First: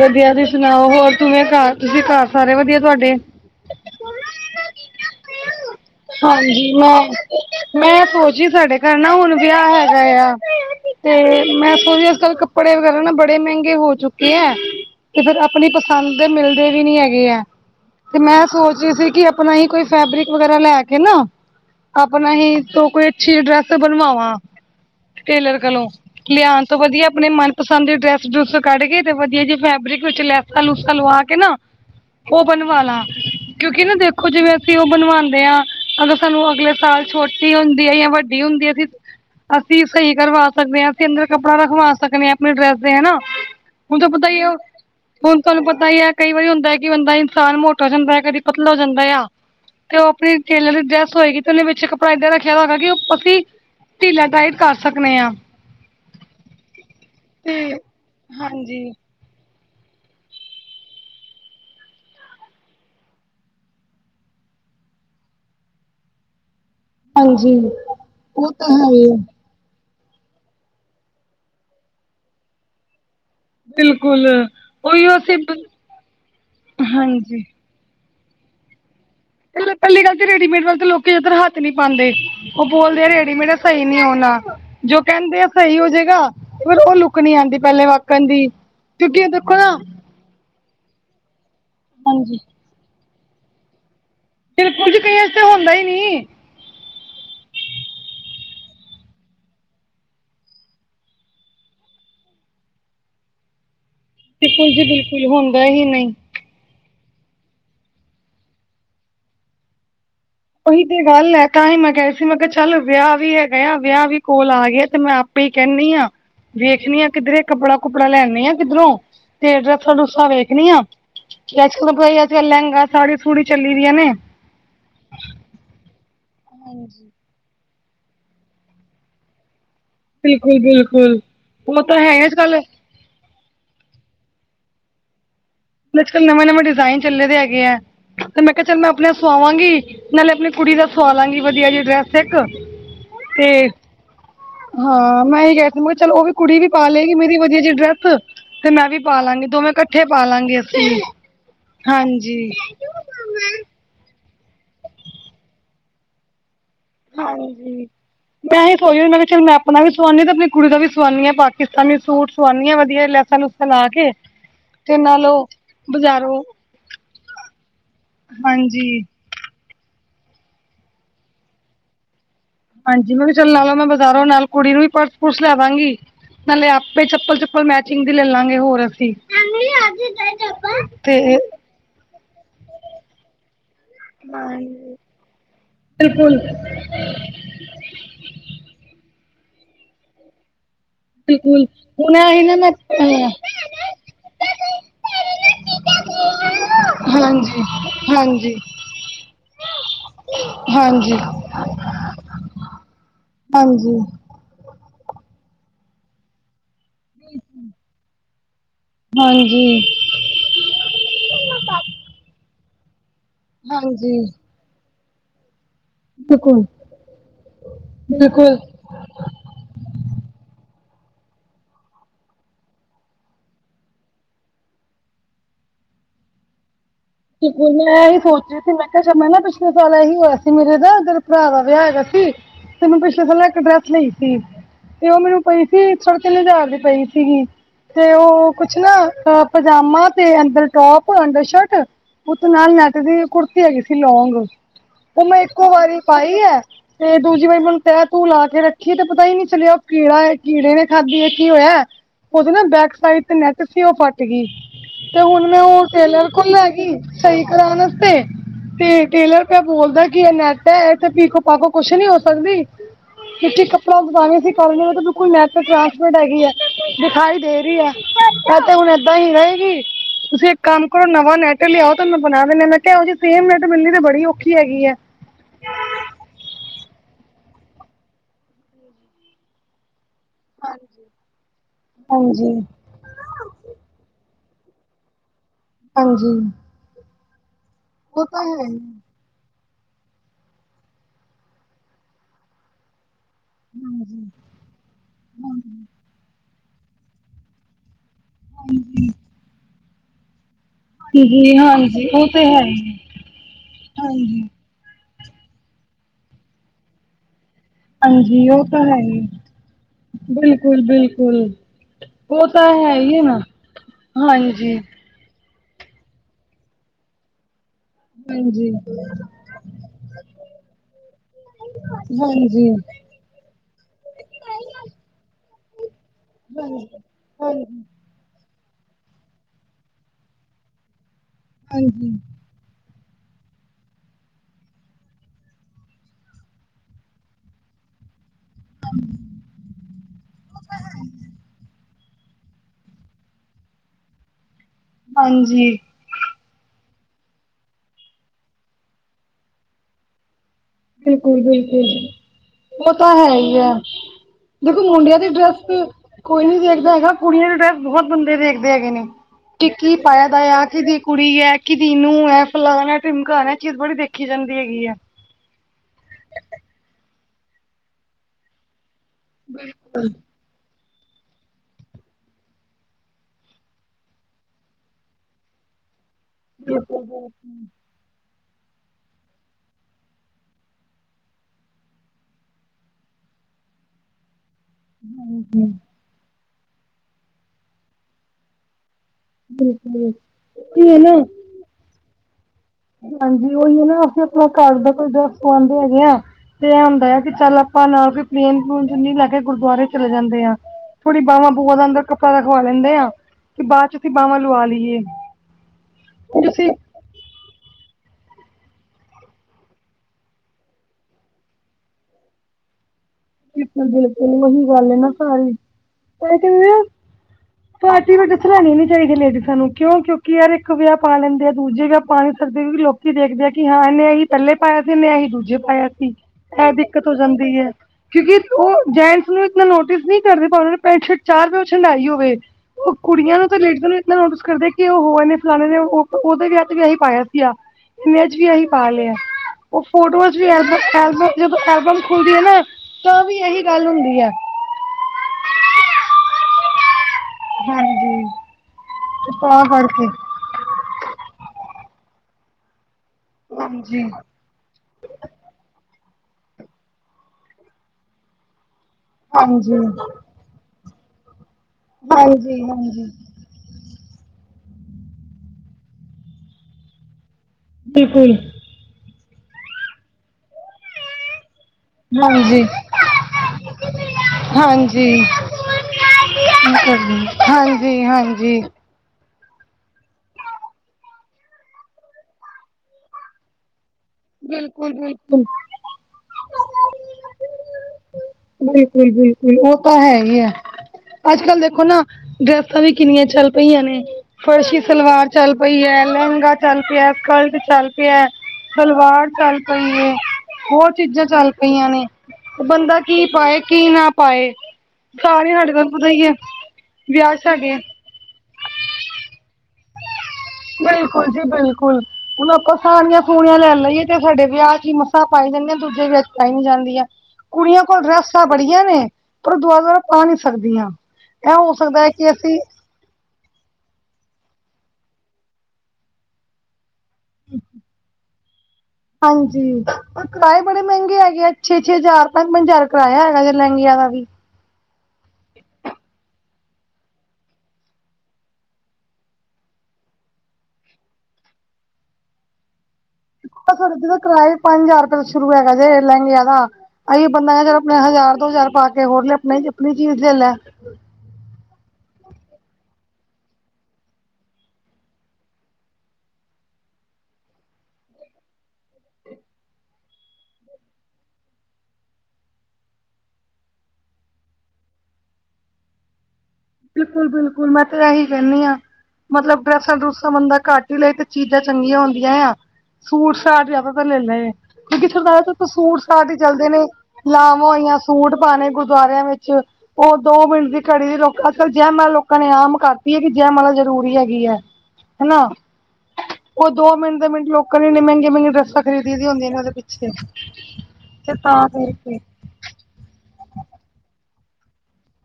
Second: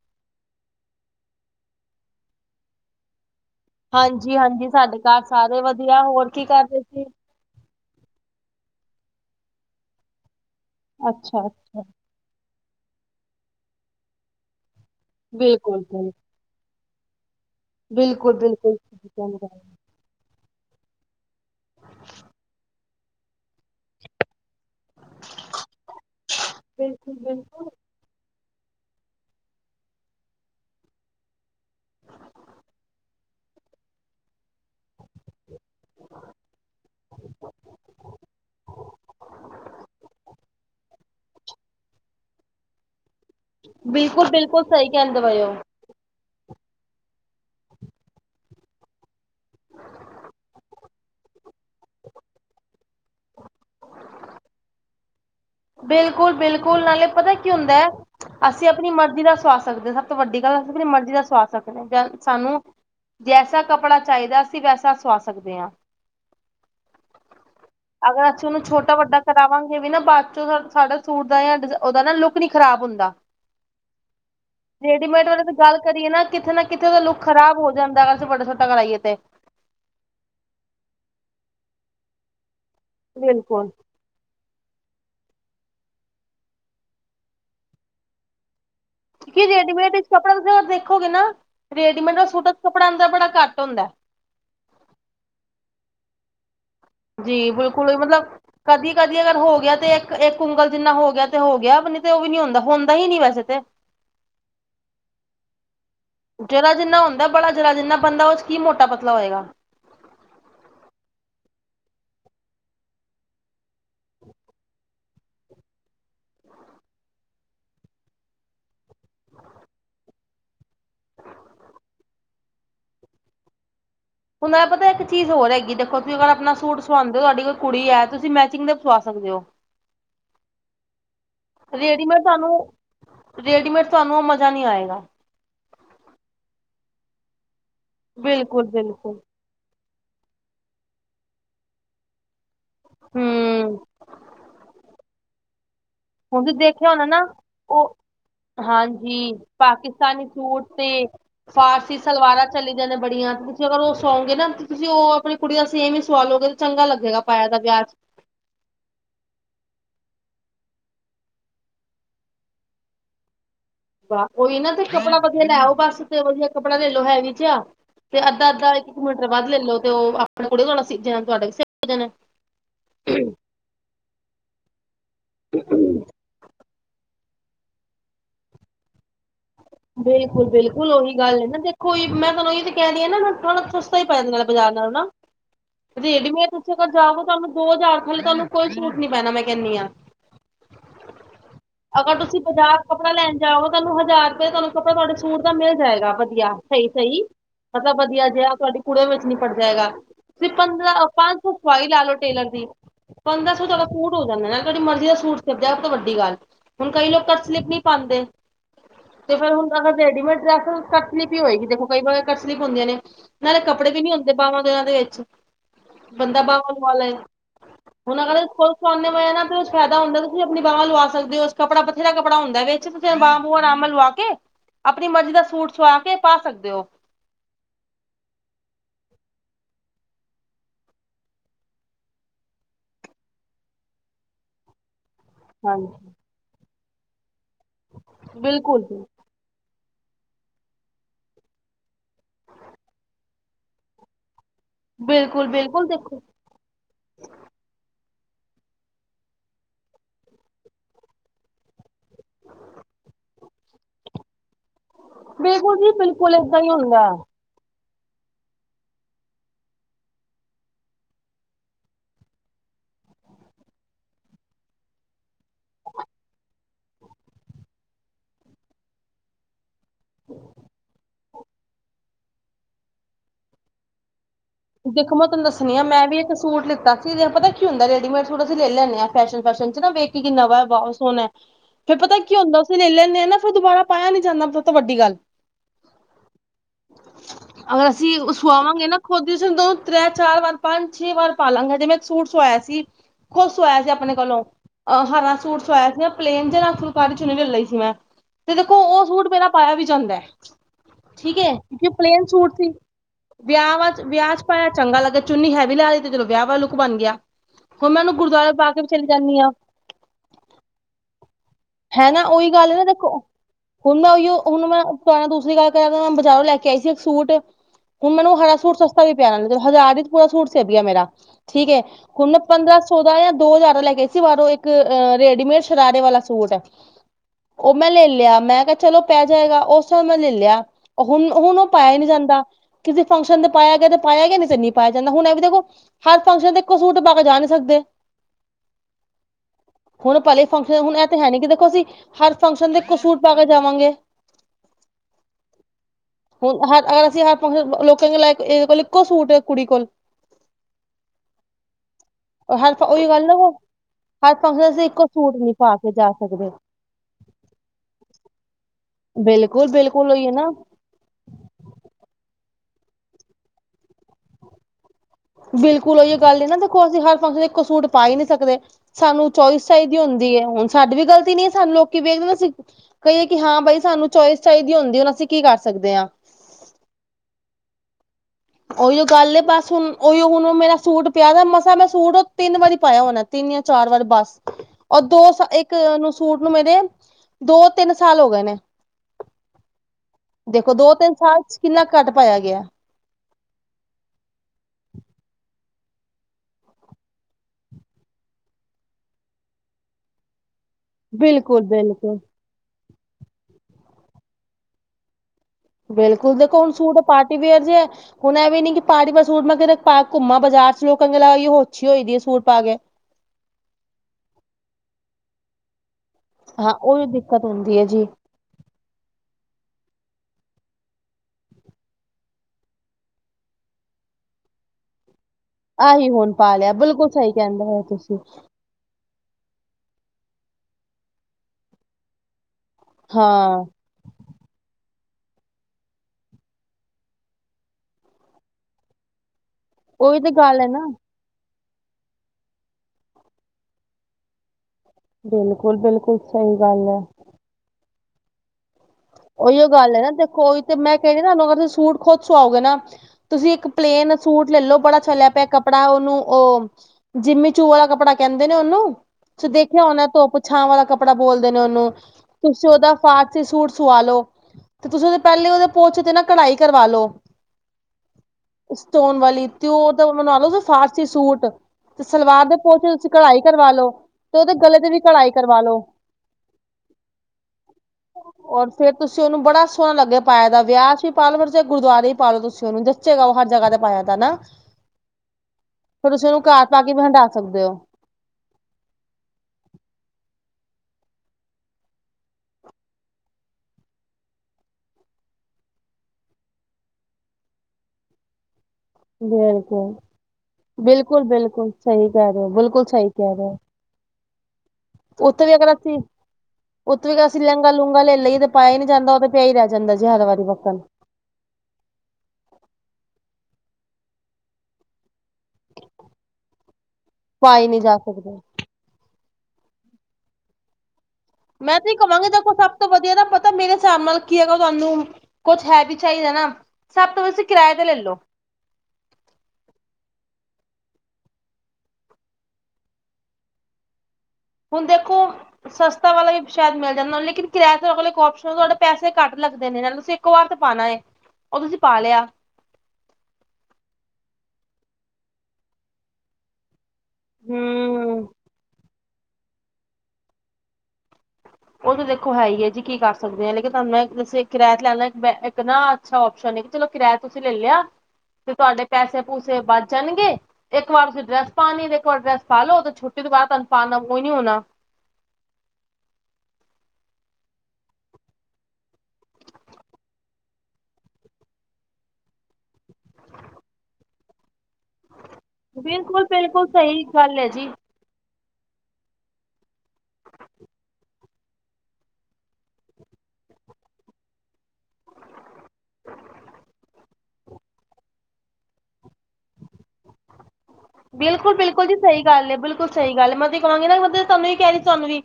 ਵਧੀਆ, ਤੁ ਸੁਣਾਓ ਹੋਰ ਕਿਵੇਂ ਘਰ ਤੁਸੀਂ ਘਰ ਸਾਰੇ ਵਧੀਆ ਤੁਹਾਡੇ ਹਾਂਜੀ -ਹਾਂਜੀ ਸਾਡੇ ਘਾਰ ਸਾਰੇ ਵਧੀਆ, ਹੋਰ ਕੀ ਹਾਂਜੀ ਕਰਦੇ ਮੈਂ ਸੀ। ਮੈਂ, ਸੋਚਈ ਸਾਡੇ ਘਰ ਨਾ ਹੁਣ ਵਿਆਹ ਹੈਗਾ ਆ ਅੱਛਾ ਤੇ ਮੈਂ ਅੱਛਾ ਸੋਚਦੀ, ਅੱਜ-ਕੱਲ੍ਹ ਕੱਪੜੇ ਵਗੈਰਾ ਨਾ ਬੜੇ ਮਹਿੰਗੇ ਹੋ ਚੁੱਕੇ ਹੈ। ਤੇ ਫਿਰ ਆਪਣੀ ਬਿਲਕੁਲ ਬਿਲ- ਪਸੰਦ ਦੇ ਮਿਲਦੇ ਵੀ ਨੀ ਹੈਗੇ ਹੈ, ਤੇ ਬਿਲਕੁਲ ਮੈਂ ਬਿਲਕੁਲ ਸੋਚ ਰਹੀ ਸਹੀ ਸੀ ਕਿ ਕਹਿੰਦੇ ਆਪਣਾ ਹੋ। ਹੀ ਕੋਈ ਫੈਬਰਿਕ ਵਗੈਰਾ ਲੈ ਕੇ ਨਾ, ਆਪਣਾ ਹੀ ਤੋਂ ਕੋਈ ਅੱਛੀ ਡਰੈਸ ਬਣਵਾਵਾਂ ਟੇਲਰ ਕੋਲੋਂ, ਲਿਆਉਣ ਤੋਂ ਵਧੀਆ ਬਿਲਕੁਲ ਆਪਣੇ ਬਿਲਕੁਲ ਮਨਪਸੰਦ ਡਰੈਸ ਦੂਸ ਕੱਢ ਕੇ ਤੇ ਵਧੀਆ ਜਿ ਫੈਬਰਿਕ ਵਿੱਚ ਲੈਸਾਂ-ਲੂਸਾ ਲਵਾ ਕੇ ਨਾ ਉਹ ਬਣਵਾ ਲਾ, ਕਿਉਂਕਿ ਨਾ ਦੇਖੋ ਜਿਵੇਂ ਅਸੀਂ ਉਹ ਬਣਵਾਉਂਦੇ ਹਾਂ। ਅਦੋਂ ਸਾਨੂੰ ਅਗਲੇ ਸਾਲ ਛੋਟੀ ਹੁੰਦੀ ਹੈ, ਜਾਂ ਵੱਡੀ ਹੁੰਦੀ ਹੈ ਅਸੀ ਅਸੀਂ, ਸਹੀ ਕਰਵਾ ਸਕਦੇ ਹਾਂ। ਅੰਦਰ ਕੱਪੜਾ ਰਖਵਾ ਸਕਦੇ ਆਪਣੇ ਡਰੈਸ ਦੇ ਹੈਨਾ, ਹੁਣ ਤਾਂ ਪਤਾ ਬਿਲਕੁਲ ਹੀ ਹੈ, ਬਿਲਕੁਲ ਸਹੀ ਕਹਿੰਦੇ ਹੁਣ ਪਏ ਹੋ ਤੁਹਾਨੂੰ ਪਤਾ ਸਹੀ ਹੈ, ਕਈ ਵਾਰੀ ਹੁੰਦਾ ਹੈ ਕਿ ਬੰਦਾ, ਇਨਸਾਨ ਮੋਟ ਹੋ ਜਾਂਦਾ ਹੈ, ਕਦੀ ਪਤਲ ਹੋ ਜਾਂਦਾ ਆ, ਤੇ ਉਹ ਆਪਣੀ ਟੇਲਰ ਦੀ ਡਰੈਸ ਹੋਏਗੀ ਤੇ, ਉਹਨੇ ਵਿੱਚ ਕੱੜਾ ਇਏਦਾਂ ਰੱਖਿਆ ਹੋਗਾ ਕਿ ਉਹ ਅਸੀ ਢਿੱਲਾ-ਟਾਈਟ-ਕਰ ਸਕਦੇ ਹਾਂ। ਬਿਲਕੁਲ-ਬਿਲਕੁਲ, ਨਾਲੇ ਪਤਾ ਕੀ ਤੇ ਹੁੰਦਾ ਹੈ, ਅਸੀਂ ਹਾਂਜੀ ਆਪਣੀ ਮਰਜ਼ੀ ਦਾ ਸਵਾ ਸਕਦੇ ਸਭ ਤੋਂ ਵੱਡੀ ਗੱਲ ਮਰਜ਼ੀ ਦਾ ਸਵਾ ਸਕਦੇ ਜਾਂ ਸਾਨੂੰ ਜੈਸਾ ਕੱਪੜਾ ਚਾਹੀਦਾ, ਅਸੀਂ ਵੈਸਾ ਸਵਾ ਸਕਦੇ ਹਾਂ। ਹਾਂਜੀ ਅਗਰ ਅਸੀਂ, ਉਹਨੂੰ ਛੋਟਾ-ਵੱਡਾ ਕਰ ਕਰਾਵਾਂਗੇ ਵੀ ਨਾ ਬਾਅਦ ਚੋਂ, ਸਾਡਾ ਸੂਟ ਦਾ ਜਾਂ ਉਹਦਾ ਨਾ, ਲੁੱਕ ਨੀ ਖਰਾਬ ਹੁੰਦਾ। ਬਿਲਕੁਲ ਉਹੀਓ ਰੇਡੀਮੇਡ ਬਾਰੇ ਅਸੀਂ ਤਾਂ ਗੱਲ ਕਰੀਏ ਨਾ, ਕਿਥੇ ਨਾ-ਕਿਥੇ, ਉਹਦਾ ਲੁੱਕ ਹਾਂਜੀ ਖਰਾਬ ਹੋ ਜਾਂਦਾ ਵਾਸੇ ਬਡਾ-ਛੋਟਾ ਕਰਈਏ ਤੇ ਚ ਪਹਿਲੀ ਗੱਲ ਤੇ ਰੈਡੀਮੇਡ ਵੱਲ ਤੇ ਲੋਕੀ ਇਦਰ ਹੱਥ ਨੀ ਪਾਉਂਦੇ ਉਹ ਬੋਲਦੇ ਆ ਰੇਡੀਮੇਡ ਬਿਲਕੁਲ ਸਹੀ ਨੀ ਆਉਣਾ ਜੋ ਕਹਿੰਦੇ ਆ ਸਹੀ ਹੋ ਜਾਏਗਾ, ਫਿਰ ਉਹ ਲੁੱਕ ਨਹੀਂ ਆਉਂਦੀ, ਪਹਿਲੇ ਵਾਕਣ ਦੀ ਕਿਉਂਕਿ ਇਹ ਕਿਉ ਦੇਖੋ ਨਾ ਰੇਡੀਮੇਡ ਕੱਪੜ ਦੇਖੋਗੇ ਨਾ, ਰੇਡੀਮੇਡ ਹਾਂਜੀ ਸੂਟਾਂ ਚ ਕੱਪੜਾ ਅੰਦਰ ਬੜਾ ਘਟ ਹੁੰਦਾ ਹੈ। ਤਿਲ ਕੁਝ ਕਈ ਤੇ ਹੁੰਦਾ ਹੀ ਨਹੀਂ ਜੀ, ਬਿਲਕੁਲ ਹੀ ਮਤਲਬ ਕਦੀ-ਕਦੀ ਅਗਰ ਹੋ ਗਿਆ ਤੇ, ਇੱਕ-ਇੱਕ ਉੁੰਂਗਲ ਜਿੰਨਾ ਹੋ ਗਿਆ, ਤੇ ਹੋ ਗਿਆ ਤੇ ਹੋ ਗਿਆ ਨੀ ਤੇ ਉਹ ਵੀ ਨੀ ਹੁੰਦਾ-ਹੁੰਦਾ ਹੀ ਨੀ ਵੈਸੇ ਤੇ। [inaudible] ਬਿਲਕੁਲ ਜੀ ਬਿਲਕੁਲ, ਹੁੰਦਾ ਹੀ ਨਈ। ਜਰਾ ਜਿੰਨਾ ਹੁੰਦਾ ਬੜਾ ਜ਼ਰਾ ਜਿੰਨਾ ਬਣਦਾ ਉਹ 'ਚ ਕੀ ਮੋਟਾ- ਪਤਲਾ ਹੋਏਗਾ। ਉਹੀ ਤੇ ਗੱਲ ਐ ਤਾਂ ਹੀ ਮੈਂ ਕਿਹਾ ਸੀ ਮੈਂ ਕਿਹਾ ਚੱਲ ਵਿਆਹ ਵੀ ਹੈਗਾ ਆ ਵਿਆਹ ਵੀ ਕੋਲ ਆ ਗਿਆ ਤੇ ਮੈਂ ਆਪ ਪੇ ਕਹਿੰਨੀ ਆ ਵੇਖਣੀ ਆ ਕਿੱਧਰੇ ਕੱਪੜਾ-ਕੁੱਪੜਾ ਲੈਣੀ ਆ ਕਿੱਧਰੋਂ ਤੇ ਢਰੈਸਾਂ-ਢੂਰੁਸਾ ਵੇਖਣੀ ਆ। ਕਿ ਅੱਜ-ਕੱਲ ਬਾਈ ਅੱਜ-ਕੱਲ ਲਹਿੰਗਾ, ਸਾੜੀ-ਸੂੜੀ ਚੱਲੀ ਦੀਆਂ ਨੇ। ਹੁਣ ਐ ਪਤਾ ਇੱਕ ਚੀਜ਼ ਹੋਰ ਹੈਗੀ ਦੇਖੋ ਤੁਸੀਂ ਅਗਰ ਆਪਣਾ ਸੂਟ ਸੁਵਾਉਂਦੇ ਓ ਤੁਹਾਡੀ ਕੋ ਕੁੜੀ ਐ ਤੁਸੀਂ ਮੈਚਿੰਗ ਦੇ ਸੁਵਾ ਸਕਦੇ ਓ। ਬਿਲਕੁਲ-ਬਿਲਕੁਲ ਉਹ ਤਾਂ ਰੇਡੀਮੇਡ ਹੈ ਤੁਹਾਨੂੰ ਅਜ-ਕੱਲ ਰੇਡੀਮੇਡ ਤੁਹਾਨੂੰ, ਉਹ ਮਜ਼ਾ ਨਹੀਂ ਆਏਗਾ। ਅੱਜ-ਕੱਲ ਨਵੇਂ-ਨਵੇਂ ਡਿਜ਼ਾਇਨ ਚੱਲੇ ਦੇ ਹੈਗੇਆ, ਤੇ ਮੈਂ ਬਿਲਕੁਲ ਕਿਹਾ, ਚੱਲ ਮੈਂ ਬਿਲਕੁਲ ਆਪਣੇ-ਆਪ ਹੂੰ ਸਵਾਵਾਂਗੀ। ਨਾਲੇ ਆਪਣੀ ਕੁੜੀ ਦਾ ਸੁਆਾਲਾਂਗੀ, ਵਧੀਆ ਜੀ ਡਰੈਸ ਇੱਕ ਤੇ ਹੁਣ ਹਾਂ ਮੈ ਇਹੀ ਕਹਿ ਮੈ ਕਿਹਾ, ਚਲੋ ਉਹ ਵੀ ਤੁਸੀਂ ਕੁੜੀ ਵੀ ਪਾ ਦੇਖਿਆ ਹੋਣਾ ਲਏਗੀ ਨਾ ਮੇਰੀ, ਵਧੀਆ ਜਿਹੀ ਉਹ ਡਰੈੱਸ, ਤੇ ਮੈਂ ਵੀ ਪਾ ਹਾਂਜੀ ਲਾਂਗੀ ਦੋਵੇਂ ਇਕੱਠੇ ਪਾ ਪਾਕਿਸਤਾਨੀ ਲਾਂਗੇ। ਸੂਟ ਤੇ ਫਾਰਸੀ ਹਾਂਜੀ। ਸਲਵਾਰਾਂ ਚੱਲੀਆਂ ਨੇ ਬੜੀਆਂ ਤੇ ਤੁਸੀਂ ਉਹ ਸੌਂਗੇ ਨਾ ਤੁਸੀਂ ਉਹ ਆਪਣੀ ਕੁੜੀ ਦਾ ਸੇਮ ਹੀ ਸਵਾ ਲੋ ਤੇ ਚੰਗਾ ਲੱਗੇਗਾ। ਪਾਇਆ ਦਾ ਵਿਆਹ ਹਾਂਜੀ। ਚ ਮੈਂ ਇਹੀ ਸੋਚਦੀ ਮੈਂ ਕਿਹਾ ਚ ਮੈਂ ਆਪਣਾ ਵੀ ਸਵਾਉਂ ਹਾਂ, ਤੇ ਆਪਣੀ ਕੁੜੀ ਦਾ ਵੀ ਸਵਾਉਨੀ ਹਾਂ, ਪਾਕਿਸਤਾਨੀ ਸੂਟ ਸਵਾਉਦੀ ਹਾਂ ਵਧੀਆ ਲੈਸਾ-ਲੂਸਾ ਨੂੰ ਵਹਾ, ਉਹੀ ਨਾ ਤੇ ਕੱਪੜਾ ਵਧੀਆ ਲੈਓ ਬਸ ਤੇ ਬਜ਼ਾਰੋਂ ਵਧੀਆ ਕੱਪੜਾ ਲੈਲੋ ਹੈਵੀ ਜਿਆ। ਤੇ ਅੱਧਾ-ਅੱਧਾ ਇੱਕ ਕਿ ਹਾਂਜੀ ਮੀਟਰ ਵੱਧ ਲੈਲੋ ਤੇ ਉਹ ਆਪਣੇ ਕੁੜੀ ਦਾ ਸਿਪ ਜਾਣਾ ਤੇ ਤੁਹਾਡਾ ਵੀ ਸਿਪ ਜਾਣੇ। ਹਾਂਜੀ, ਮੈਂ ਵੀ ਚੱਲ ਲੈਵਾ ਮੈਂ ਬਾਜ਼ਾਰੋਂ ਨਾਲ ਕੁੜੀ ਨੂੰ ਵੀ ਪਰਸ-ਪੁਰਸ ਲੈ ਦਾਗੀ। ਨਾਲੇ ਆਪੇ ਚੱਪਲ-ਚੁੱਪਲ ਮੈਚਿੰਗ ਦੀ ਲੈ ਲਾਂਗੇ ਹੋਰ ਅਸੀਂ। ਬਿਲਕੁਲ-ਬਿਲਕੁਲ, ਉਹੀ ਤੇ ਗੱਲ ਐ ਨਾ ਦੇਖੋ ਜੀ ਮੈਂ ਤੁਹਾਨੂੰ ਇਹ ਤੇ ਕਹਿ ਰਹੀ ਹਾ ਥੋੜਾ ਸਸਤਾ ਸਸਤਾ ਹੀ ਪੈ ਜਾਂਦੇ ਬਾਜ਼ਾਰ ਨਾਲ ਨਾ, ਬਿਲਕੁਲ ਰੇਡੀਮੇਡ ਉਸ ਜੇ ਤੁਹਾਨੂੰ ਦੋ ਹਜ਼ਾਰ ਥੱਲੇ ਤੁਹਾਨੂੰ ਕੋਈ ਸੂਟ ਨੀ ਪੈਣਾ ਮੈਂ ਕਹਿੰਨੀ ਆ। ਬਿਲਕੁਲ ਹੁਣ ਅਗਰ ਤੁਸੀਂ ਆਹੀ ਨਾ ਮੈਂ ਬਜਾਰ ਕੱਪੜਾ ਲੈਣ ਜਾਓ ਤੁਹਾਨੂੰ ਹਜ਼ਾਰ ਫੇਰ‌ ਤੁਹਾਨੂੰ ਕੱਪੜਾ ਤੁਹਾਡੇ ਸੂਟ ਦਾ ਮਿਲ ਜਾਏਗਾ ਵਧੀਆ ਸਈ ਹਾਂਜੀ ਸਈ। ਹਾਂਜੀ ਮਤਲਬ ਵਧੀਆ ਹਾਂਜੀ ਜਿਹਾ ਤੁਹਾਡੀ ਕੁੜੇ ਵਿੱਚ ਨੀਪੜ ਜਾਏਗਾ। ਤੁਸੀਂ ਪੰਦਰਾਂ ਹਾਂਜੀ ਪੰਜ ਸੌ ਸਵਾਈ ਲਾ ਲਓ ਟੇਲਰ ਦੀ ਪੰਦਰਾਂ ਸੌ ਤੁਹਡਾ ਸੂਟ ਜਾਂ ਨਾਲੇ ਤੁਹਾਡੀ ਮਰਜ਼ੀ ਦਾ ਸੂਟ ਸਬ ਜਿਆ ਸਭ ਤੋਂ ਵੱਡੀ ਗੱਲ, ਹੁਣ ਕਈ ਲੋਕ ਕਟ ਸਲਿਪ ਨੀ ਪਾਂਦੇ। ਤੇ ਫੇਰ ਹਾਂਜੀ ਹੁਣ ਰੈਡੀਮੇਡ ਡਰੈਸ ਕਟ ਸਲਿੱਪ ਈ ਹੋਏਗੀ ਦੇਖੋ ਕਈ ਵਾਰੀ ਕਟ ਸਲਿੱਪ ਹੁੰਦੀਆਂ ਨੇ। ਨਾਲੇ ਕੱਪੜੇ ਵੀ ਨੀ ਹਾਂਜੀ ਹੁੰਦੇ ਬਾਹਵਾਂ ਦੇਨਾਂ ਦੇ ਵਿੱਚ। ਬੰਦਾ ਬਿਲਕੁਲ ਬਾਵਾਂ ਸੁਆਲੇ ਹੁਣ ਅਗਰ ਬਿਲਕੁਲ ਕੋ ਸੁਆਂਦੇ ਹੋਏ ਨਾ ਫਾਇਦਾ ਹੁੰਦਾ ਤੁਸੀ ਆਪਣੀ ਬਾਹਵਾਂ ਲਵਾ ਸਕਦੇ ਓ ਉਸ ਕੱਪੜਾ ਬਥੇਰਾ ਕੱਪੜਾ ਹੁੰਦਾ ਵਿੱਚ ਤੁਸੀ ਬਾਹਾਂ ਬੁਆ ਆਰਾਮ ਨਾਅ ਲਵਾ ਕੇ ਅਪਣੀ ਮਰਜੀ ਦਾ ਸੂਟ ਸੁਵਾ ਕੇ ਪਾ ਸਕਦੇ ਓ। ਤੇ ਫਿਰ ਮੈਂ ਐਹੀ ਸੋਚਦੀ ਸੀ ਮੈਂ ਕਿਹਾ ਚਲ ਮੈਂ ਨਾ ਪਿਛਲੇ ਸਾਲ ਐਹੀ ਹੋਇਆ ਸੀ ਮੇਰੇ ਦਾ ਭਰਾ ਦਾ ਵਿਆਹ ਹੈਗਾ ਸੀ ਤੇ ਮੈਨੂੰ ਪਿਛਲੇ ਸਾਲ ਨਾ ਇੱਕ ਡਰੈਸ ਲਈ ਸੀ ਤੇ ਉਹ ਮੈਨੂੰ ਪਈ ਸੀ ਹਾਂਜੀ। ਸਾਢੇ ਤਿੰਨ ਹਜ਼ਾਰ ਦੀ ਪਈ ਸੀਗੀ ਤੇ ਉਹ ਕੁਛ ਬਿਲਕੁਲ ਨਾ ਰਾ ਪਜ਼ਾਮਾ ਤੇ ਅੰਦਰ ਟੋਪ ਅੰਡਰ ਸ਼ਰਟ। ਉਹ ਤੇ ਨਾਲ ਨੈਟ ਦੀ ਕੁੜਤੀ ਹੈਗੀ ਸੀ ਲੋਂਂਗ ਉਹ ਮੈਂ ਬਿਲਕੁਲ ਇੱਕੋ ਬਿਲਕੁਲ ਵਾਰੀ ਦੇਖੋ ਪਾਈ ਐ। ਫੇਰ ਦੂਜੀ ਵਾਰੀ ਮੈ ਉਣ ਤੈਅ ਤੂੰ ਲਾ ਕੇ ਰੱਖੀ ਤੇ ਪਤਾ ਈ ਨੀ ਚੱਲਿਆ ਉਹ ਕੀੜਾ ਐ ਕੀੜੇ ਨੇ ਖਾਧੀ ਏ ਕੀ ਹੋਇਆ। ਉਹਦੇ ਨਾ ਬੈਕ ਸਾਈਡ ਤੇ ਨੈਟ ਸੀ ਉਹ ਫੱਟ ਗੀ ਤੇ ਹੁਣ ਮੈਂ ਬਿਲਕੁਲ ਉਹ ਜੀ ਟੇਲਰ ਬਿਲਕੁਲ ਕੋਲ ਏਦਾਂ ਹੀ ਲੈ ਗੀ। ਹੁੰਦਾ। ਸਈ ਕਰਾਣ ਵਸਤੇ ਤੇ ਟੇਲਰ ਪਿਆ ਬੋਲਦਾ ਕਿ ਇਹ ਨੈਟ ਐ ਏਥੈ ਪੀਕੋ ਪਾਕੋ ਕੁਛ ਨੀ ਹੋ ਸਕਦੀ। ਕਿਥੇ ਕੱਪੜਾ ਉਗ ਗਾਣੇ ਸੀ ਕਰਨ ਬਿਲਕੁਲ ਮੈਟ ਟਰਾਂਸਮੇਟ ਹੈਗੀ ਐ ਦਿਖਾਈ ਦੇ ਰੀ ਐ। ਐਹ ਤੇ ਹੁਣ ਏਦਾਂ ਈ ਰਹੇਗੀ। ਤੁਸੀਂ ਇੱਕ ਕੰਮ ਕਰੋ ਨਵਾਂ ਨੈੱਟ ਲਿਆਓ ਤੇ ਮੈਂ ਬਣਾ ਦਿੰਨੇ ਮੈਂ ਕਿਹਾ ਐਹੋ ਜੀ ਸੇਮ ਨੈਟ ਮਿਲਣੀ ਤੇ ਬੜੀ ਔਖੀ ਹੈਗੀ ਹੈ ਦੇਖੋ ਮੈਂ ਤੁਹਨ ਦ ਮੈਂ ਵੀ ਇੱਕ ਸੂਟ ਲਿਆ ਸੀ ਪਤਾ ਹੈ ਕੀ ਹੁੰਦਾ ਅਸੀਂ ਫੈਸ਼ਨ ਦੇ ਚੱ ਵਿੱਚ ਰੈਡੀਮੇਡ ਸੂਟ ਲੈ ਲੈਂਦੇ ਹਾਂ। ਨਵਾਂ ਬਹੁਤ ਸੋਹਣਾ ਲੱਗਦਾ ਹੈ ਫਿਰ ਪਤਾ ਹੈ ਕੀ ਹਾਂਜੀ, ਹੁੰਦਾ ਅਸੀਂ ਲੈ ਹੀ ਲੈਂਦੇ ਹਾਂ ਨਾ। ਫਿਰ ਦੁਬਾਰਾ ਪਾਇਆ ਨੀ ਜਾਂਦਾ ਬਹੁਤ ਵੱਡੀ ਗੱਲ। ਹੰਜੀ। ਅਗਰ ਅਸੀਂ ਉਸ ਸੁਵਾਵਾਂਗੇ ਨਾ- ਹੀ। ਤੁੂੰਸ਼ਨ ਦੋ ਤਰੈ ਚਾਰ ਵਾਰ ਪੰਜ ਛੇ ਵਾਰ ਪਾ ਲਾਂਗਾ ਜੇ ਮੈਂ ਇੱਕ ਸੂਟ ਸਵਾਇਆ ਸੀ। ਖੁਦ ਸਵਾਇਆ ਸੀ ਆਪਣੇ ਕੋਲੋਂ ਅਹ ਹਰਾ ਸੂਟ ਸਵਾਇਆ ਸੀ ਪਲੇਨ ਦੇ ਨਾਲ ਫੁਲਕਾਰੀ ਚੂਨੀ ਉਹ ਲੇਲਈ ਸੀ ਮੈਂ ਤੇ ਦੇਖੋ ਉਹ ਸੂਟ ਮੇਰਾ ਪਾਇਆ ਵੀ ਜਾਂਦਾ ਹੈ। ਠੀਕ ਹੈ ਜੀ ਕਿਉਂ ਉਹ ਹਾਂਜੀ ਪਲੇਨ ਤੇ ਸੂਟ ਹੈ ਸੀ ਹੀ ਵਿਆਹ ਵਾਸ- ਵਿਆਹ ਚ ਪਾਇਆ ਚੰਗਾ ਲੱਗਿਆ ਚੁੰਨੀ ਹੈਵੀ ਲੈ ਲਈ ਤੇ ਚਲੋ ਵਿਆਹ ਵਾਲਾ ਲੁਕ ਬਣ ਗਿਆ। ਹੁਣ ਮੈਂ ਉਹਨੂੰ ਹਾਂਜੀ ਗੁਰਦੁਆਰਾ ਉਹ ਪਾ ਕੇ ਤਾਂ ਵੀ ਹੈ ਚਲੀ ਹੀ ਜਾਂਨੀ ਆ‌। ਬਿਲਕੁਲ ਬਿਲਕੁਲ। ਹੈ ਨਾ ਉਹ ਉਹੀ ਤਾਂ ਗੱਲ ਨਾ ਹੈ ਹੀ ਦੇਖੋ ਹੈ ਨਾ ਹੁਣ ਮੈਂ ਉਹੀਓ ਹੁਣ ਹਾਂਜੀ ਮੈਂ ਪਰਾ ਦੂਸਰੀ ਗੱਲ ਕਰਿਆ ਮੈਂ ਬਾਜ਼ਾਰੋਂ ਲੈ ਕੇ ਆਈ ਸੀ ਇੱਕ ਸੂਟ ਹੁਣ ਮੈਨੂੰ ਹਰਾ ਹਾਂਜੀ ਸੂਟ ਸਸ ਘਰੀ ਪਿਆ ਰਹਿਣ ਦੇਓ ਜਦੋ ਹਜ਼ਾਰ ਵਿਚ ਪੂਰਾ ਸੂਟ ਸੇ ਮੇਰਾ। ਠੀਕ ਏ ਹਾਂਜੀ ਹੁਣ ਮੈਂ ਹਾਂਜੀ ਪੰਦਰਾਂ ਸੋ ਦਾਂ ਜਾਂ ਦੋ ਹਜ਼ਾਰ ਦਾ ਲੈ ਕੇ ਇਸ ਵਾਰ ਇੱਕ ਅ ਰੇਡੀਮੇਡ ਸ਼ਰਾਰੇ ਵਾਲਾ ਸੂਟ ਉਹ ਮੈਂ ਲੈ ਲਿਆ ਮੈਂ ਕਹਿ ਚਲੋ ਪੈ ਜਾਏਗਾ ਉਹ ਸਾਬ ਨਾਲ ਲਿਆ ਹੁਣ ਹੁਣ ਉਹ ਪਾਇਆ ਈ ਨੀ ਹਾਂਜੀ ਜਾਂਦਾ ਕਿਸੇ ਫੰਕਸ਼ਨ ਦੇ ਪਾਇਆ ਗਿਆ ਤੇ ਪਾਇਆ ਗਿਆ ਨੀ ਤੇ ਨੀ ਪਾਇਆ ਜਾਂਦਾ ਹੁਣ ਇਹ ਵੀ ਦੇਖੋ ਹਰ ਫੰਕਸ਼ਨ ਦੇ ਇੱਕੋ ਸੂਟ ਪਾ ਕੇ ਜਾ ਨੀ ਸਕਦੇ। ਹੁਣ ਪਲੇ ਫੰਕਸ਼ਨ ਹੁਣ ਇਹ ਤਾਂ ਹੈ ਨੀ ਕਿ ਦੇਖੋ ਅਸੀਂ ਹਰ ਫੰਕਸ਼ਨ ਦੇ ਇਕੋ ਸੂਟ ਪਾ ਕੇ ਜਾਵਾਂਗੇ। ਹਾਂਜੀ। ਹੁਣ ਜੇ ਅਸੀਂ ਹਰ ਫੰਕਸ਼ਨ ਤੇ ਲੋਕ ਕਹਿਣ ਗੇ ਕੁੜੀ ਕੋਲ ਇੱਕੋ ਹੀ ਸੂਟ ਹੈ। ਬਿਲਕੁਲ ਹਰ ਬਿਲਕੁਲ। ਉਹ ਉਹੀ ਤਾਂ ਗੱਲ ਹੈ ਨਾ ਹੀ ਹਰ ਫੰਕਸ਼ਨ ਦੇਖੋ ਅਸੀਂ ਇੱਕੋ ਮੁੰਡਿਆਂ ਦੀ ਸੂਟ ਨਹੀਂ ਪਾ ਡਰੈੱਸ ਕੇ ਜਾ ਕੋਈ ਸਕਦੇ ਨਹੀਂ ਵੇਖ। ਹੈਗਾ ਕੁੜੀਆਂ ਦੀ ਡਰੈਸ ਬਹੁਤ ਬੰਦੇ ਦੇਖਦੇ ਹੈਗੇ ਨੇ ਬਿਲਕੁਲ ਕਿ ਕੀ ਬਿਲਕੁਲ ਉਹੀ ਪਾਇਆ ਹੈ ਨਾ ਦਾਆ ਕੀ ਦੇਖ ਕੁੜੀ ਹੈ ਕਿਦੀ ਨੂੰ ਹੈ ਫਲਾਨੇ ਟ੍ਰਿਮਕਾਨੇ ਹੈ ਚੀਜ਼ ਬੜੀ ਦੇਖੀ ਜਾਂਦੀ ਹੈਗੀ ਹੈ। ਬਿਲਕੁਲ ਉਹੀ ਗੱਲ ਨੀ ਨਾ ਦੇਖੋ ਅਸੀਂ ਹਰ ਫੰਕਸ਼ਨ ਦੇ ਇੱਕ ਸੂਟ ਪਾ ਹੀ ਨਹੀਂ ਸਕਦੇ ਸਾਨੂੰ ਚੋਇਸ ਚਾਹੀਦੀ ਹੁੰਦੀ ਹੈ ਹੁਣ ਸਾਡੀ ਵੀ ਗਲਤੀ ਨੀ ਹੈ ਸਾਨੂੰ ਲੋਕੀ ਵਖਦੇ ਨੇ ਅਸੀ ਕਹੀਏ ਕਿ ਹਾਂ ਬਾਈ ਸਾਨੂੰ ਚੋਇਸ ਚਾਹੀਦੀ ਹੁੰਦੀ ਹੁਣ ਅਸੀਂ ਕੀ ਕਰ ਸਕਦੇ ਹਾਂ। ਬਿਲਕੁਲ [unintelligible] ਉਹੀਓ ਗੱਲ ਏ ਬਸ ਹੁਣ ਓਹੀਓ ਹੁਣ ਮੇਰਾ ਸੂਟ ਪਿਆ ਦਾ ਮਸਾ ਮੈਂ ਸੂਟ ਉਹ ਤਿੰਨ ਵਾਰੀ ਪਾਇਆ ਹੋਣਾ। ਤਿੰਨ ਯਾ ਚਾਰ ਵਾਰ ਬਸ। ਔ ਦੋ ਇੱਕ ਨੂੰ ਸੂਟ ਨੂੰ ਮੇਰੇ ਦੋ-ਤਿੰਨ ਸਾਲ ਹੋ ਗਏ ਨੇ। ਦੇਖੋ ਉਹੀ ਹੈ ਦੋ-ਤਿੰਨ ਨਾ ਸਾਲ ਚ ਕਿੰਨਾ ਘੱਟ ਪਾਇਆ ਗਿਆ। ਹਾਂਜੀ ਉਹੀ ਹੈ ਨਾ ਅਸੀ ਆਪਣਾ ਘਰ ਦਾ ਕੋਈ ਡਰੈੱਸ ਸਵਾਦੇ ਹੈਗੇ ਆ। ਤੇ ਇਹ ਹੁੰਦਾ ਆ ਕਿ ਚੱਲ ਆਪਾ ਨਾਲ ਕੋਈ ਪਲੇਨ-ਪਲੂਨ ਚੂਨੀ ਲੈ ਕੇ ਗੁਰਦੁਆਰੇ ਚਲੇ ਜਾਂਦੇ ਆ। ਥੋੜੀ ਬਾਵਾਂ ਬਿਲਕੁਲ ਬੂਆ ਦਾ ਅੰਦਰ ਬਿਲਕੁਲ ਕੱਪੜਾ ਰਖਵਾ ਲੈਂਦੇ ਆ ਤੇ ਬਾਅਦ ਚ ਅਸੀ ਬਾਵਾਂ ਲਵਾ ਲਈਏ। ਬਿਲਕੁਲ ਦੇਖੋ ਹੁਣ ਤੁਸੀਂ ਸੂਟ ਪਾਰਟੀ ਵੇਅਰ ਜੇ ਹੁਣ ਐ ਵੀ ਨੀ ਕਿ ਪਾਾਰੀ ਸੂਟ ਮੈਂ ਕਿਤੇ ਪਾ ਘੁੰਮਾ ਬਾਜ਼ਾਰ ਚ ਲੋਕਾਂ ਲ ਉਹ ਹੋਛੀ ਹੋਈ ਦੀ ਐ ਸੂਟ ਪਾ ਕੇ। ਬਿਲਕੁਲ-ਬਿਲਕੁਲ ਉਹੀ ਗੱਲ ਹੈ ਨਾ ਸਾਰੀ ਮੈਂ ਕਹਿਣੀ ਹਾਂ ਆ ਉਹੀ ਦਿੱਕਤ ਹੁੰਦੀ ਹੈ ਜੀ ਪਾਰਟੀ ਨੀ ਚਾਹੀਦੀ ਲੇਡੀਜ਼ਾਂ ਨੂੰ ਕਿਉਂ ਕਿਉਂਕਿ ਯਾਰ ਇੱਕ ਵਿਆਹ ਪਾ ਲੈਂਦੇ ਦੂਜੇ ਵਿਆਹ ਪਾ ਨੀ ਸਕਦੇ ਕਿਉਂਕਿ ਲੋਕ ਕੀ ਦੇਖਦੇ ਆ ਕਿ ਹਾਂ ਇਹਨੇ ਅਹ ਹੀ ਪਹਿਲੇ ਪਾਇਆ ਸੀ ਇਹਨੇ ਅਹ ਹੀ ਦੂਜੇ ਪਾਇਆ ਸੀ ਆਹੀ ਹੁਣ ਪਾ ਇਹ ਲਿਆ ਦਿੱਕਤ ਬਿਲਕੁਲ ਹੋ ਸਹੀ ਜਾਂਦੀ ਕਹਿੰਦੇ ਹੈ। ਹੋ ਤੁਸੀਂ। ਕਿਉਂਕਿ ਉਹ ਜੈਂਟਸ ਨੂੰ ਇਤਨਾ ਨੋਟਿਸ ਨਹੀਂ ਕਰਦੇ ਪਾਵੈ ਉਹ ਨੇ ਪੈਂਟ ਸ਼ਰਟ ਚਾਰ ਫੰਕਸ਼ਨ ਹੰਡਾਈ ਹੋਵੇ। ਉਹ ਕੁੜੀਆ ਨੂੰ ਤੇ ਹਾਂ ਲੇਡੀਸਾ ਨੂੰ ਨੋਟਿਸ ਕਰਦੇ ਕਿ ਉਹ ਹੋ ਏਨੇ ਫਲਾਣੇ ਨੇ ਉਹ ਉਹਦੇ ਵਿਆਹ ਤੇ ਵੀ ਉਹੀ ਪਾਇਆ ਸੀਆ। ਇੰਨੇ ਅੱਜ ਵੀ ਇਹੀ ਪਾ ਲਿਆ। ਉਹ ਉਹੀ ਫੋਟੋਆ ਤੇ ਚ ਵੀ ਗੱਲ ਹੈ ਨਾ ਐਲਬਮ-ਐਲਬਮ ਜਦੋ ਖੁੱਲਦੀ ਹੈ ਨਾ ਤਾ ਵੀ ਇਹੀ ਗੱਲ ਹੁੰਦੀ ਹੈ। ਬਿਲਕੁਲ-ਬਿਲਕੁਲ ਸਹੀ ਗੱਲ ਹੈ। ਹਾਂਜੀ ਤੇ ਤਾਂ ਓਹੀਓ ਗੱਲ ਹੈ ਕਰਕੇ ਨਾ ਦੇਖੋ ਉਹੀ ਤੇ ਮੈਂ ਕਹਿ ਰਹੀ ਤੁਹਾਨੂੰ ਤੁਸੀ ਸੂਟ ਖੁਦ ਸਵਾਓਗੇ ਨਾ ਤੁਸੀਂ ਇੱਕ ਹਾਂਜੀ ਪਲੇਨ ਸੂਟ ਲੈਲੋ ਬੜਾ ਚੱਲਿਆ ਪਿਆ ਕੱਪੜਾ ਉਹਨੂੰ ਉਹ ਜਿੰਮੀ ਚੂਹ ਵਾਲਾ ਕੱਪੜਾ ਕਹਿੰਦੇ ਨੇ ਉਹਨੂੰ। ਤੁਸੀ ਹਾਂਜੀ, ਦੇਖਿਆ ਉਹਨਾ ਧੋਪ ਛਾ ਵਾਲਾ ਕੱਪੜਾ ਬੋਲਦੇ ਨੇ ਉਹਨੂੰ ਹਾਂਜੀ, ਤੁਸੀਂ ਉਹਦਾ ਹਾਂਜੀ। ਫਾਰਸੀ ਸੂਟ ਸੁਆ ਲੋ ਤੇ ਤੁਸੀ ਉਹਦੇ ਪਹਿਲੇ ਉਹਦੇ ਪੋਚੇ ਤੇ ਨਾ ਕਢਾਈ ਕਰਵਾ ਲੋ। ਬਿਲਕੁਲ ਸਟੋਨ ਵਾਲੀ ਤੇ ਉਹ ਤਾ ਉਹ ਬਨਵਾ ਲੋ ਫਾਰਸੀ ਸੂਟ। ਤੇ ਸਲਵਾਰ ਦੇ ਹਾਂਜੀ, ਪੋਚੇ ਤੁਸੀਂ ਕਢਾਈ ਕਰਵਾ ਲੋ ਤੇ ਉਹਦੇ ਗਲੇ ਤੇ ਵੀ ਹਾਂਜੀ। ਕਢਾਈ ਕਰਵਾ ਲੋ। ਹਾਂਜੀ ਹਾਂ ਔਰ ਫੇਰ ਤੁਸੀ ਉਹਨੂੰ ਬੜਾ ਸੋਹਣਾ ਲੱਗੇ ਪਾਇਆ ਦਾ ਵਿਆਚ ਵੀ ਪਾਲੋ ਜਾ ਗੁਰਦੁਆਰੇ ਵੀ ਪਾ ਲਓ ਤੁਸੀਂ ਉਹਨੂੰ ਜੱਚੇਗਾ ਉਹ ਹਰ ਜਗ੍ਹਾ ਤੇ ਪਾਯਾ ਦਾਨਾ ਬਿਲਕੁਲ, ਬਿਲਕੁਲ, ਫੇਰ ਤੁਸੀ ਉਹਨੂੰ ਘਰ ਪਾ ਕੇ ਵੀ ਹੰਡਾ ਸਕਦੇ ਹੋ। ਬਿਲਕੁਲ-ਬਿਲਕੁਲ ਉਹ ਤਾਂ ਹੈ ਹੀ ਆ। ਅੱਜ-ਕੱਲ ਦੇਖੋ ਨਾ ਡਰੈਸਾਂ ਵੀ ਕਿੰਨੀਆਂ ਚੱਲ ਪਈਆਂ ਨੇ। ਫਰਸ਼ੀ ਸਲਵਾਰ ਚੱਲ ਪਈ ਹੈ, ਲਹਿੰਗਾ ਚੱਲ ਪਿਆ, ਸਕਲਟ ਚੱਲ ਪਿਆ। ਸਲਵਾਰ ਚੱਲ ਪਈ ਬਿਲਕੁਲ ਹੈ। ਹੋਰ ਚੀਜ਼ਾਂ ਬਿਲਕੁਲ ਚੱਲ ਬਿਲਕੁਲ ਪਈਆ ਨੇ ਸਹੀ ਕਹਿ ਰਹੇ ਹੋ ਬਿਲਕੁਲ ਬੰਦਾ ਸਹੀ ਕੀ ਕਹਿ ਰਹੇ ਹੋ ਪਾਏ-ਕੀ ਨਾ ਪਾਏ। ਉੱਥੇ ਸਾਰੇ ਵੀ ਹੀ ਅਗਰ [unintelligible] ਅਸੀਂ ਪਤਾ ਹੀ ਆ ਉੱਥੇ ਵੀ ਅਗਰ ਵਿਆਹ ਚ ਅਸੀਂ ਲਹਿੰਗਾ ਸਾਡੇ। ਲੂੰਗਾ ਲੈ ਲਈਏ ਤੇ ਪਾਇਆ ਨੀ ਜਾਂਦਾ ਉਹ ਤੇ ਪਿਆ ਹੀ ਰਹਿ ਜਾਂਦਾ ਜੀ ਹਰ ਵਾਰੀ ਵਕਨ। ਬਿਲਕੁਲ ਜੀ ਬਿਲਕੁਲ। ਹੁਣ ਆਪਾ ਸਾਡੀਆ-ਸੂਡੀਆ ਲੈ ਲਈਏ ਤੇ ਸਾਡੇ ਵਿਆਹ ਚ ਹੀ ਮਸਾ ਪਾਈ ਜਾਂਦੀਆ ਦੂਜੇ ਵਿਆਹ ਚ ਪਾਈ ਨੀ ਜਾਂਦੀਆ। ਪਾ ਹੀ ਨਹੀਂ ਕੁੜੀਆ ਜਾ ਕੋਲ ਸਕਦੇ ਡਰੈਸਾ ਬੜੀਆਂ ਨੇ, ਪਰ ਉਹ ਦੁਆ ਦੁਆਰਾ ਪਾ ਨੀ ਸਕਦੀਆ। ਇਹ ਹੋ ਮੈਂ ਤੇ ਸਕਦਾ ਹੈ ਕਵਾਂਗੀ ਕਿ ਦੇਖੋ ਅਸੀ ਸਭ ਤੋਂ ਵਧੀਆ ਨਾ ਪਤਾ ਮੇਰੇ ਹਿਸਾਬ ਨਾਲ ਕੀ ਹੈਗਾ ਤੁਹਾਨੂੰ ਕੁੱਛ ਹੈਵੀ ਚਾਹੀਦਾ ਨਾ ਸਭ ਤੋਂ ਵਸੀ ਕਿਰਾਏ ਤੇ ਲੈਲੋ। ਹਾਂਜੀ ਕਿਰਾਏ ਬੜੇ ਮਹਿੰਗੇ ਹੈਗੇ ਆ ਛੇ-ਛੇ ਹਜ਼ਾਰ ਤੱਕ ਪੰਜ-ਪੰਜ ਹਜਾਰ ਕਿਰਾਇਆ ਹੈਗਾ ਜੇ ਲਹਿੰਗੀਆ ਦਾ ਵੀ। ਹੁਣ ਦੇਖੋ ਸਸਤਾ ਵਾਲਾ ਵੀ ਸ਼ਾਇਦ ਮਿਲ ਜਾਂਦਾ। ਲੇਕਿਨ ਕਿਰਾਏ-ਕੁਰਾਏ ਵੇਲੇ ਕੋਪਸ਼ਨਲ ਤੁਹਾਡੇ ਪੈਸੇ ਘੱਟ ਲੱਗਦੇ ਨੇ ਤੁਸੀਂ ਇੱਕ ਵਾਰ ਤਾਂ ਪਾਉਣਾ ਉਹ ਤੁਸੀਂ ਪਾ ਲਿਆ। ਆ ਸਰਦੀਆਂ 'ਚ' ਕਿਰਾਆ ਪੰਜ ਹਜ਼ਾਰ ਰੁਪਏ ਸ਼ੁਰੂ ਹੈਗਾ ਜੇ ਲਹਿੰਗਿਆਂ ਦਾ। ਅਹੀ ਬੰਦਾ ਅਗਰ ਆਪਣੇ ਹੂੰ ਹਜ਼ਾਰ ਤੋਂ ਦੋ ਹਜ਼ਾਰ ਪਾ ਕੇ ਹੋਰ ਆਪਣੀ- ਆਪਣੀ ਚੀਜ਼ ਲੈਲੈ। ਉਹ ਤਾਂ ਦੇਖੋ ਹੈ ਹੀ ਹੈ ਜੀ। ਕੀ ਕਰ ਸਕਦੇ ਆ ਲੇਕਿਨ ਤੁਹਾਨੂੰ ਮੈਂ ਦੱਸੇ ਕਿਰਾਇ ਤੇ ਲੈ ਲੈਣ ਇੱਕ ਨਾ। ਅੱਛਾ ਓਪਸ਼ਨ ਹੈ। ਚਲੋ ਕਿਰਾਇਆ ਤੁਸੀਂ ਲੈ ਲਿਆ ਤੇ ਤੁਹਾਡੇ ਪੈਸੇ -ਪੂਸੇ ਬਚ ਜਾਣਗੇ। ਇੱਕ ਵਾਰ ਤੁਸੀਂ ਡਰੈਸ ਪਾਣੀ ਤੇ ਇੱਕ ਵਾਰ ਡਰੈਸ ਪਾ ਲਓ। ਤੇ ਛੁੱਟੀ ਤੋਂ ਬਾਅਦ ਤੁਹਾਨੂੰ ਪਾਣਾ ਕੋਈ ਨੀ ਹੋਣਾ। ਬਿਲਕੁਲ -ਬਿਲਕੁਲ ਮੈਂ ਤੇ ਇਹੀ ਕਹਨੀ ਹਾਂ। ਮਤਲਬ ਡਰੈਸਾਂ- ਡਰੂਸਾਂ ਬੰਦਾ ਘੱਟ ਹੀ ਲੈ, ਤੇ ਚੀਜ਼ਾਂ ਚੰਗੀਆਂ ਹੁੰਦੀਆਂ ਆ। ਸੂਟ- ਸਾ਼ਟ ਜਿਆਦਾ ਤਾਂ ਲਾ ਲੈ, ਕਿਉਂਕਿ ਠੰਡ ਆ ਕੀ। ਸੂਟ- ਬਿਲਕੁਲ ਸਾਟ ਈ ਬਿਲਕੁਲ ਚੱਲਦੇ ਨੇ, ਸਹੀ ਗੱਲ ਹੈ ਲਾਵਾਂ ਜੀ ਹੋਈਆਂ- ਸੂਟ ਪਾਣੇ ਗੁਰਦੁਆਰਿਆਂ ਵਿੱਚ, ਉਹ ਦੋ ਮਿੰਟ ਦੀ ਘੜੀ ਦਾ- ਅੱਜ ਕੱਲ ਜੈ ਮਾਲਾ ਲੋਕਾਂ ਨੇ ਆਮ ਕਰਤੀ ਹੈ। ਕਿ ਜੈ ਮਾਲਾ ਜ਼ਰੂਰੀ ਹੈਗੀ ਹੈ ਹਨਾ। ਉਹ ਦੋ ਮਿੰਟ ਦ ਮਿੰਟ ਲੋਕਾਂ ਇਨੇ ਮਹਿੰਗੀਆਂ- ਮਹਿੰਗੀਆਂ ਡਰੱਸਾਂ ਖਰੀਦੀਆਂ ਹੁੰਦੀਆਂ ਨੇ, ਉਹਦੇ ਪਿੱਛੇ ਤੇ ਬਿਲਕੁਲ- ਤਾਂ ਬਿਲਕੁਲ ਜੀ ਕਰਕੇ ਸਹੀ ਗੱਲ ਹੈ। ਬਿਲਕੁਲ ਸਹੀ ਗੱਲ ਹੈ। ਮੈਂ ਤੇ ਕਹਾਂਗੀ ਨਾ ਮ ਤੁਹਾਨੂੰ ਵੀ ਕਹਿ ਰਹੀ ਤੁਹਾਨੂੰ ਵੀ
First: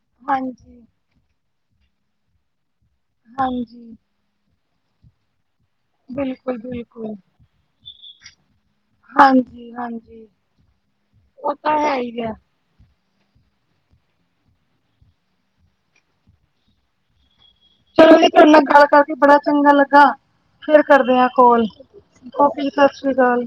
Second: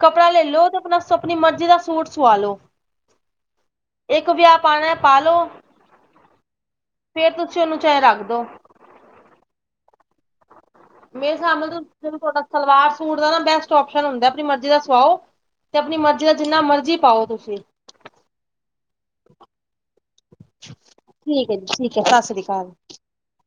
ਕੱਪੜਾ ਲੈ ਲੋ ਤੇ ਹਾਂਜੀ-ਹਾਂਜੀ ਆਪਣਾ ਆਪਣੀ ਮਰਜ਼ੀ ਦਾ ਸੂਟ ਸਆ ਲੋ। ਹਾਂਜੀ। ਇੱਕ ਵਿਆਹ ਪਾਉਣਾ ਪਾ ਲੋਉ। ਬਿਲਕੁਲ- ਬਿਲਕੁਲ। ਉਹਨੂੰ ਚਾਹੇ ਰੱਖ ਦੋ। ਹਾਂਜੀ ਹਾਂਜੀ। ਮੇਰੇ ਹਿਸਾਬ ਨਾਲ ਤਾਂ ਤੁਹਾਡਾ ਸਲਵਾਰ ਸੂਟ ਦਾ ਨਾ ਬੈਸਟ ਓਪਸ਼ਨ ਹੁੰਦਾ। ਆਪਣੀ ਮਰਜ਼ੀ ਦਾ ਸਵਾਓ। ਤੇ ਆਪਣੀ ਮਰਜ਼ੀ ਦਾ ਜਿੰਨਾ ਮਰਜ਼ੀ ਪਾਓ ਤੁਸੀਂ। ਚਲੋ ਜੀ‌ ਤੁਹਾਡੇ ਨਾਲ ਗੱਲ ਕਰਕੇ ਬੜਾ ਚੰਗਾ ਲੱਗਾ। ਫੇਰ ਕਰਦੇ ਆ ਕੋਲ ਸਤਿ੍ਸ਼੍ਰੀ ਕਾਲ। ਓਕੇ ਜੀ ਸਤਿ ਸ਼੍ਰੀ ਅਕਾਲ।